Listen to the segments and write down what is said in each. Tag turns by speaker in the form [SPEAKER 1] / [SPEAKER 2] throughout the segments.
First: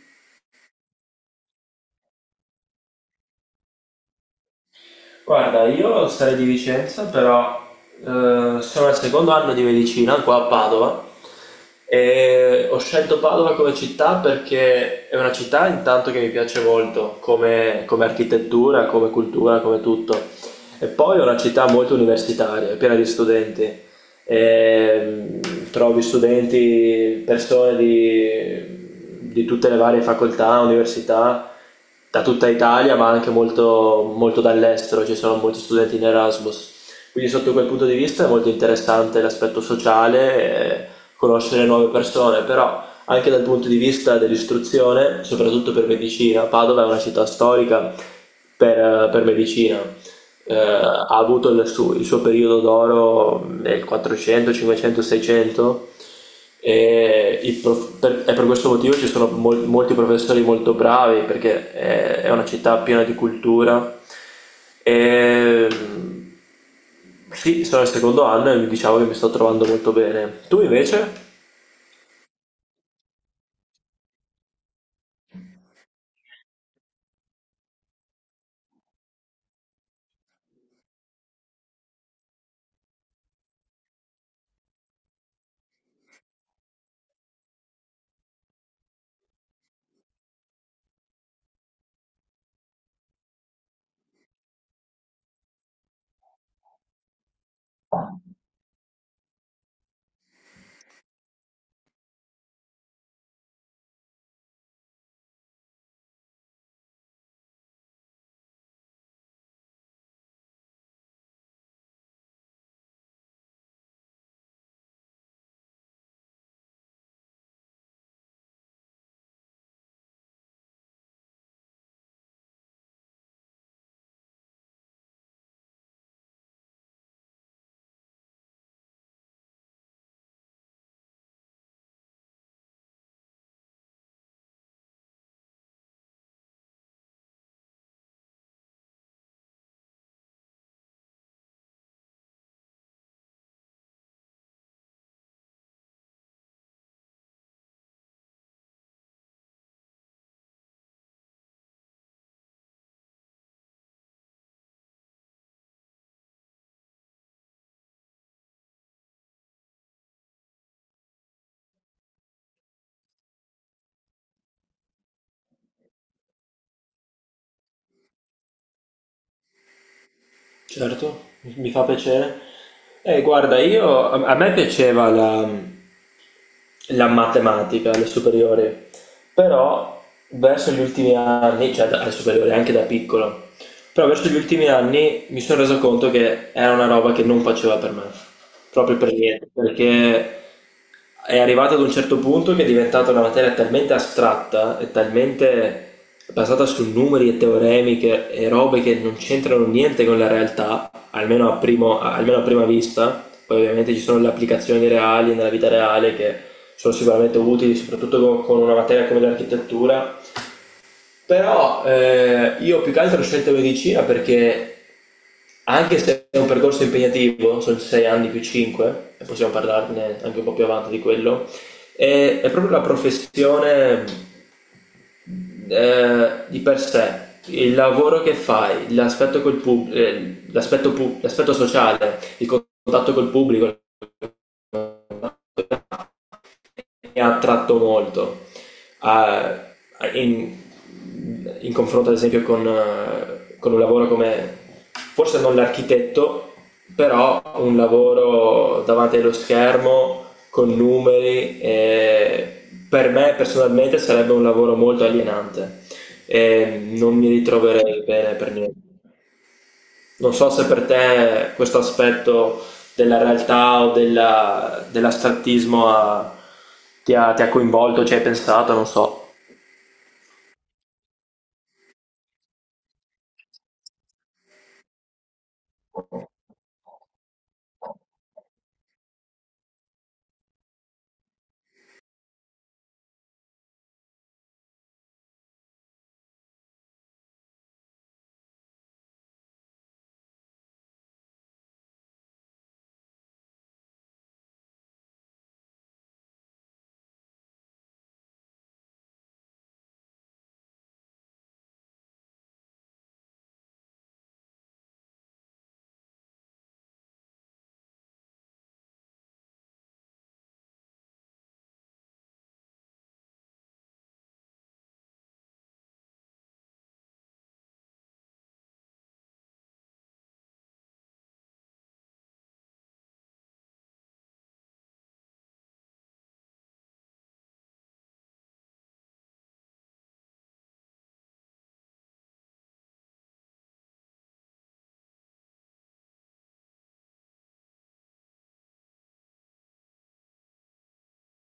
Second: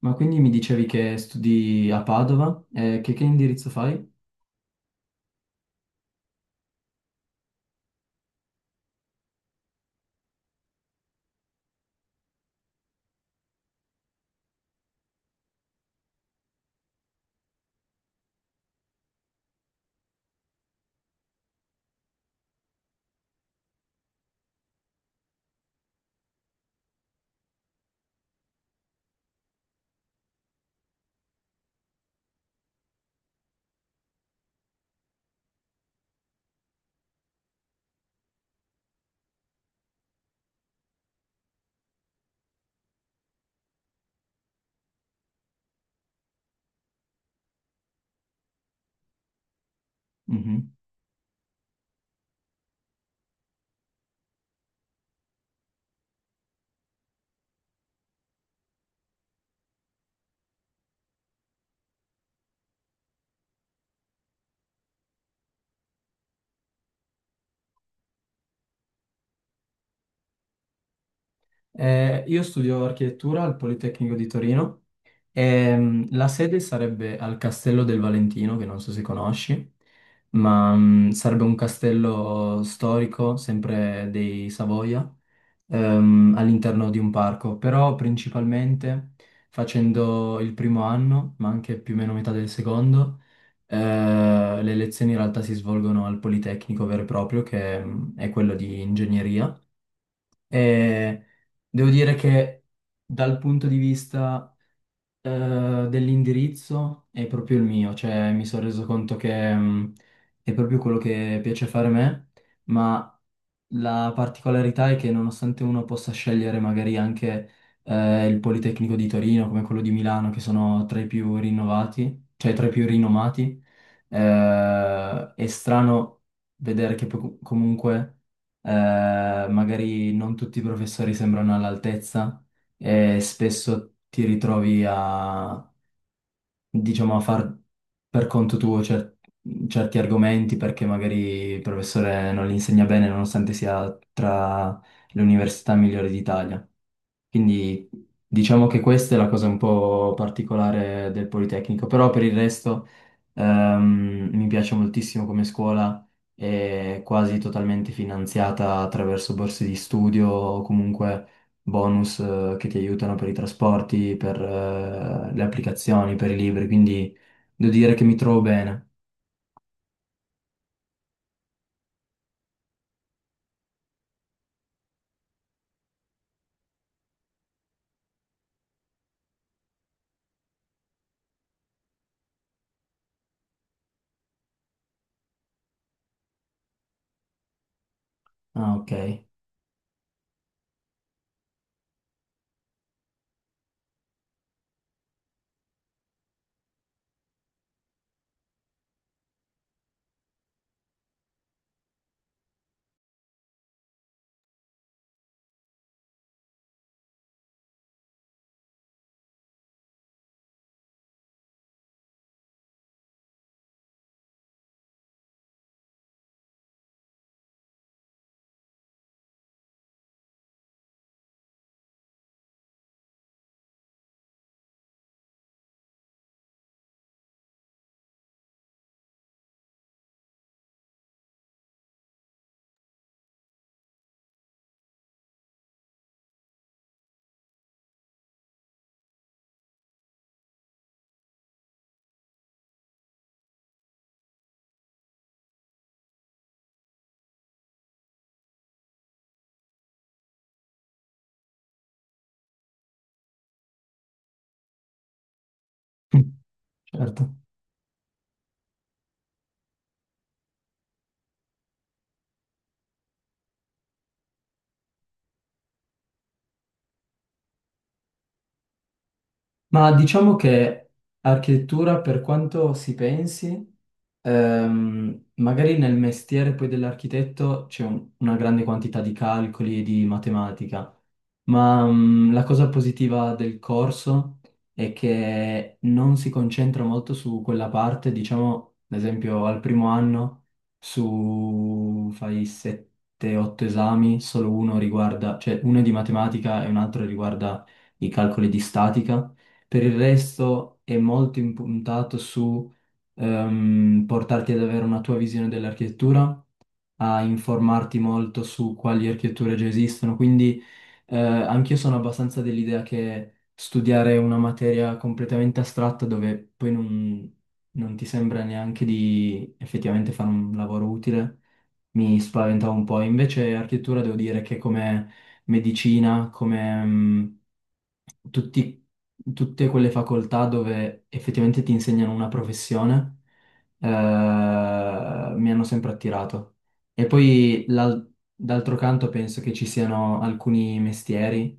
[SPEAKER 1] Ma quindi mi dicevi che studi a Padova? Che indirizzo fai?
[SPEAKER 2] Guarda, io sarei di Vicenza, però sono al secondo anno di medicina qua a Padova e ho scelto Padova come città perché è una città intanto che mi piace molto come architettura, come cultura, come tutto. E poi è una città molto universitaria, è piena di studenti ehm, trovi studenti, persone di tutte le varie facoltà, università, da tutta Italia, ma anche molto, molto dall'estero, ci sono molti studenti in Erasmus. Quindi sotto quel punto di vista è molto interessante l'aspetto sociale, conoscere nuove persone, però anche dal punto di vista dell'istruzione, soprattutto per medicina, Padova è una città storica per medicina.
[SPEAKER 1] Mhm.
[SPEAKER 2] Ha avuto il suo periodo d'oro nel 400, 500, 600 e per questo motivo ci sono molti professori molto bravi, perché è una città piena di cultura e sì, sono al secondo anno e mi diciamo che mi sto trovando molto bene. Tu invece?
[SPEAKER 1] Io studio architettura al Politecnico di Torino e la sede sarebbe al Castello del Valentino, che non so se conosci, ma sarebbe un castello storico, sempre dei Savoia, all'interno di un parco, però principalmente facendo il primo anno, ma anche più o meno metà del secondo. Le lezioni in realtà si svolgono al Politecnico vero e proprio, che è quello di ingegneria. E devo dire che dal punto di vista dell'indirizzo è proprio il mio, cioè mi sono reso conto che è proprio quello che piace fare a me, ma la particolarità è che nonostante uno possa scegliere magari anche il Politecnico di Torino come quello di Milano, che sono tra i più rinnovati, cioè tra i più rinomati. È strano vedere che comunque magari non tutti i professori sembrano all'altezza e spesso ti ritrovi, diciamo, a far per conto tuo certi argomenti perché magari il professore non li insegna bene nonostante sia tra le università migliori d'Italia. Quindi diciamo che questa è la cosa un po' particolare del Politecnico, però per il resto mi piace moltissimo come scuola. È quasi totalmente finanziata attraverso borse di studio o comunque bonus che ti aiutano per i trasporti, per le applicazioni, per i libri, quindi devo dire che mi trovo bene.
[SPEAKER 2] Certo, mi fa piacere. Guarda, io a me piaceva la matematica alle superiori, però verso gli ultimi anni, cioè alle superiori anche da piccolo, però verso gli ultimi anni mi sono reso conto che era una roba che non faceva per me,
[SPEAKER 1] Ah, ok.
[SPEAKER 2] proprio per niente, perché è arrivato ad un certo punto che è diventata una materia talmente astratta e talmente basata su numeri e teoremi e robe che non c'entrano niente con la realtà, almeno almeno a prima vista. Poi ovviamente ci sono le applicazioni reali nella vita reale, che sono sicuramente utili, soprattutto con una materia come l'architettura. Però io più che altro ho scelto medicina perché, anche se è un percorso impegnativo, sono 6 anni più 5, e possiamo parlarne anche un po' più avanti di quello, è proprio la professione di per sé, il lavoro che fai, l'aspetto sociale, il contatto col pubblico, mi ha attratto molto. Ah, in, in confronto, ad esempio, con un lavoro come, forse non l'architetto, però un lavoro davanti allo schermo con numeri. Per me personalmente sarebbe un lavoro molto alienante e non mi
[SPEAKER 1] Certo.
[SPEAKER 2] ritroverei bene per niente. Non so se per te questo aspetto della realtà o dell'astrattismo ti ha coinvolto, ci hai pensato, non so.
[SPEAKER 1] Ma diciamo che architettura, per quanto si pensi, magari nel mestiere poi dell'architetto c'è una grande quantità di calcoli e di matematica. Ma la cosa positiva del corso è che non si concentra molto su quella parte, diciamo, ad esempio al primo anno su fai 7-8 esami, solo uno riguarda, cioè uno è di matematica e un altro riguarda i calcoli di statica. Per il resto è molto impuntato su portarti ad avere una tua visione dell'architettura, a informarti molto su quali architetture già esistono. Quindi anch'io sono abbastanza dell'idea che studiare una materia completamente astratta dove poi non ti sembra neanche di effettivamente fare un lavoro utile mi spaventava un po'. Invece architettura devo dire che come medicina, come tutti- tutte quelle facoltà dove effettivamente ti insegnano una professione mi hanno sempre attirato. E poi d'altro canto penso che ci siano alcuni mestieri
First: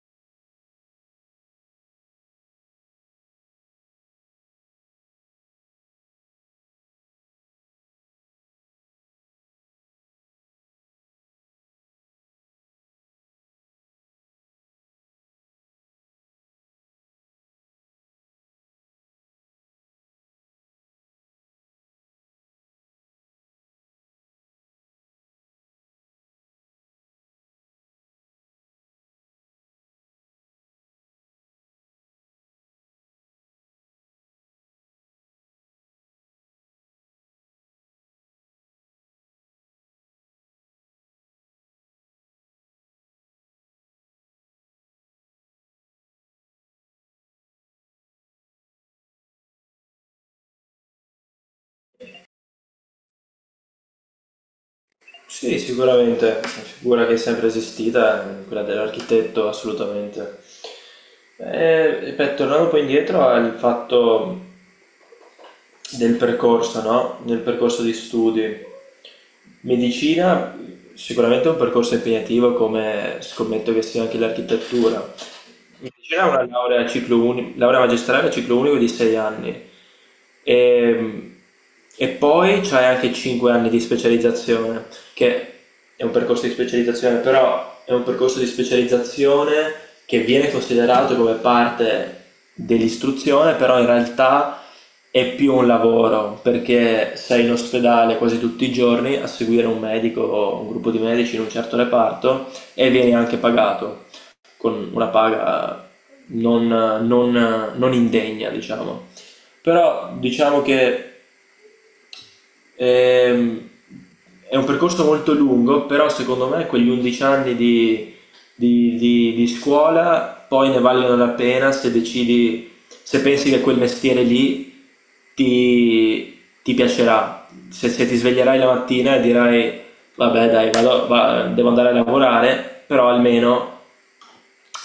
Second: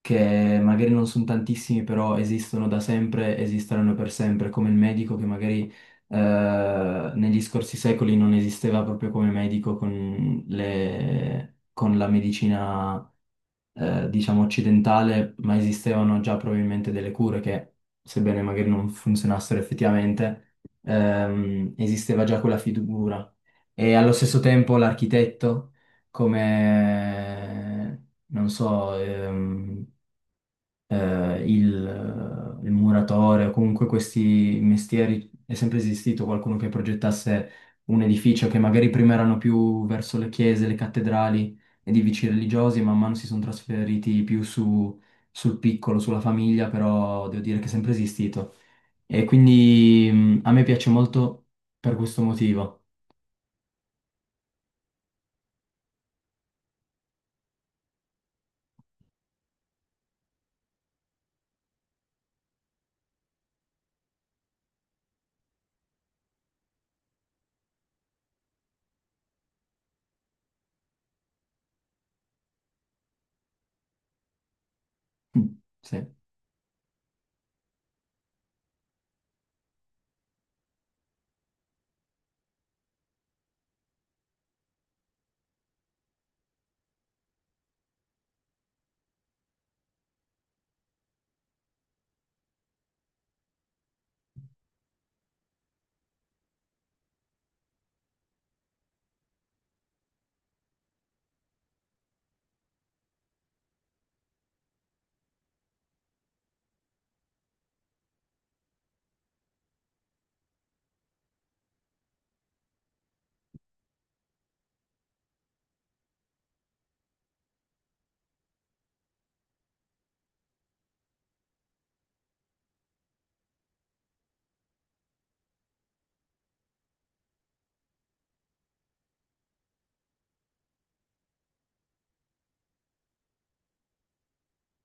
[SPEAKER 1] che magari non sono tantissimi, però esistono da sempre, esisteranno per sempre, come il medico che magari negli scorsi secoli non esisteva proprio come medico con con la medicina, diciamo, occidentale, ma esistevano già probabilmente delle cure che, sebbene magari non funzionassero effettivamente, esisteva già quella figura. E allo stesso tempo l'architetto, come, non so, il muratore o comunque questi mestieri, è sempre esistito qualcuno che progettasse un edificio che magari prima erano più verso le chiese, le cattedrali, edifici religiosi, man mano si sono trasferiti più su, sul piccolo, sulla famiglia, però devo dire che è sempre esistito. E quindi a me piace molto per questo motivo.
[SPEAKER 2] Sì, sicuramente, è una figura che è sempre esistita, quella dell'architetto, assolutamente. Ripeto, tornando poi indietro al fatto del percorso, no? Del percorso di studi. Medicina sicuramente è un percorso impegnativo, come scommetto che sia anche l'architettura.
[SPEAKER 1] Mm. Sì.
[SPEAKER 2] Invece era una laurea magistrale a ciclo unico di 6 anni. E, e poi c'hai anche 5 anni di specializzazione, che è un percorso di specializzazione, però è un percorso di specializzazione che viene considerato come parte dell'istruzione, però in realtà è più un lavoro, perché sei in ospedale quasi tutti i giorni a seguire un medico o un gruppo di medici in un certo reparto e vieni anche pagato con una paga non indegna, diciamo. Però diciamo che ehm, è un percorso molto lungo, però secondo me quegli 11 anni di scuola poi ne valgono la pena, se decidi, se pensi che quel mestiere lì ti, ti piacerà. Se ti sveglierai la mattina e dirai, vabbè dai, devo andare a lavorare, però almeno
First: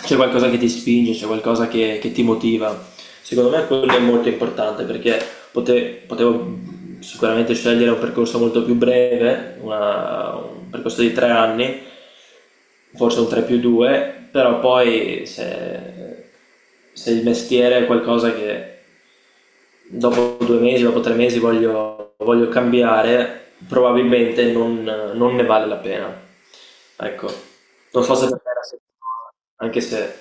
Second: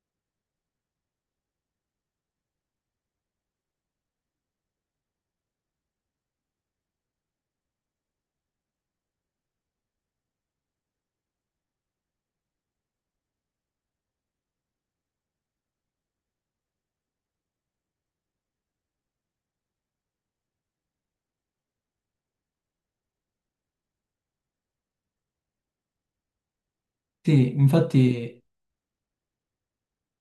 [SPEAKER 2] c'è qualcosa che ti spinge, c'è qualcosa che ti motiva. Secondo me quello è molto importante, perché potevo sicuramente scegliere un percorso molto più breve, un percorso di tre anni, forse un 3 più 2, però poi, se il mestiere è qualcosa che dopo due mesi, dopo tre mesi voglio cambiare, probabilmente non ne vale la pena. Ecco,
[SPEAKER 1] Sì,
[SPEAKER 2] non so se
[SPEAKER 1] infatti.
[SPEAKER 2] per te è la stessa cosa, anche se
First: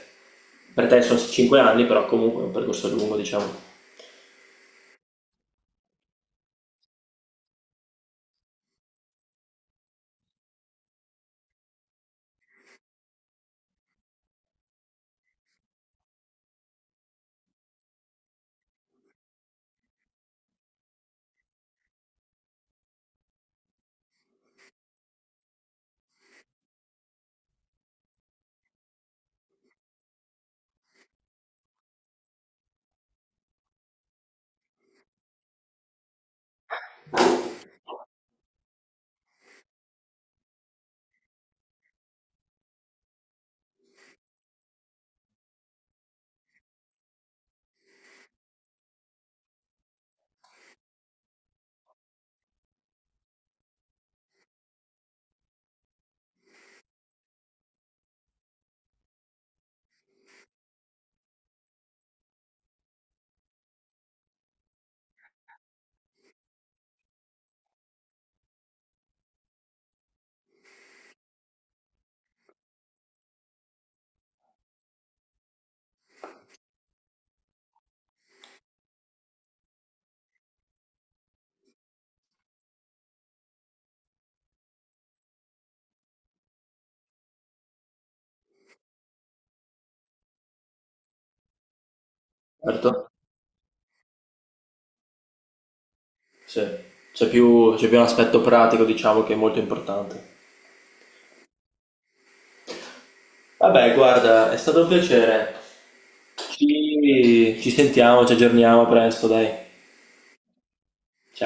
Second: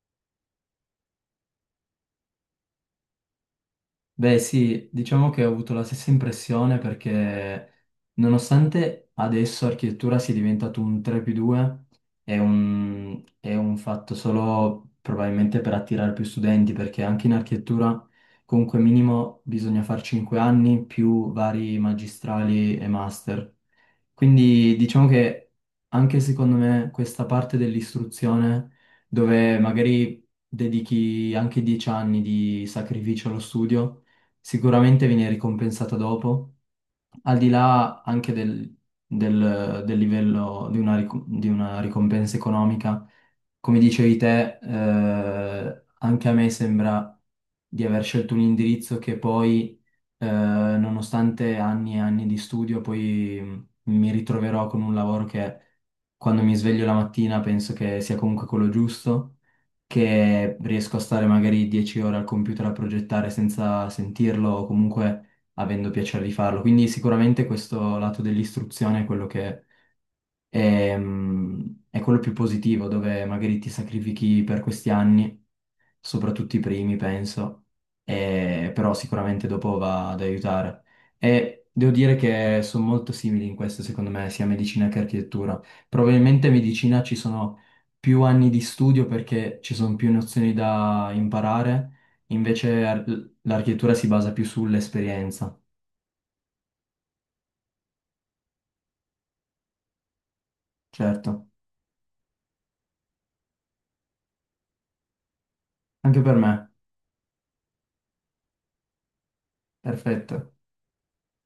[SPEAKER 2] per te sono 5 anni, però comunque è un percorso lungo, diciamo.
[SPEAKER 1] Beh sì, diciamo che ho avuto la stessa impressione perché nonostante adesso architettura sia diventato un 3 più 2, è un fatto solo probabilmente per attirare più studenti, perché anche in architettura comunque minimo bisogna fare 5 anni più vari magistrali e master. Quindi diciamo che anche secondo me questa parte dell'istruzione, dove magari dedichi anche 10 anni di sacrificio allo studio, sicuramente viene ricompensata dopo, al di là anche del livello di una ricompensa economica. Come dicevi te, anche a me sembra di aver scelto un indirizzo che poi, nonostante anni e anni di studio, poi mi ritroverò con un lavoro che quando mi sveglio la mattina penso che sia comunque quello giusto, che riesco a stare magari 10 ore al computer a progettare senza sentirlo o comunque avendo piacere di farlo. Quindi sicuramente questo lato dell'istruzione è quello che è quello più positivo, dove magari ti sacrifichi per questi anni, soprattutto i primi, penso, però sicuramente dopo va ad aiutare. E devo dire che sono molto simili in questo, secondo me, sia medicina che architettura. Probabilmente in medicina ci sono più anni di studio perché ci sono più nozioni da imparare, invece
[SPEAKER 2] Certo?
[SPEAKER 1] l'architettura si basa più sull'esperienza,
[SPEAKER 2] Sì. C'è più un aspetto pratico, diciamo, che è molto importante.
[SPEAKER 1] certo.
[SPEAKER 2] Vabbè, guarda, è stato un piacere.
[SPEAKER 1] Anche per me,
[SPEAKER 2] Ci sentiamo, ci aggiorniamo presto, dai.
[SPEAKER 1] perfetto.
[SPEAKER 2] Ciao.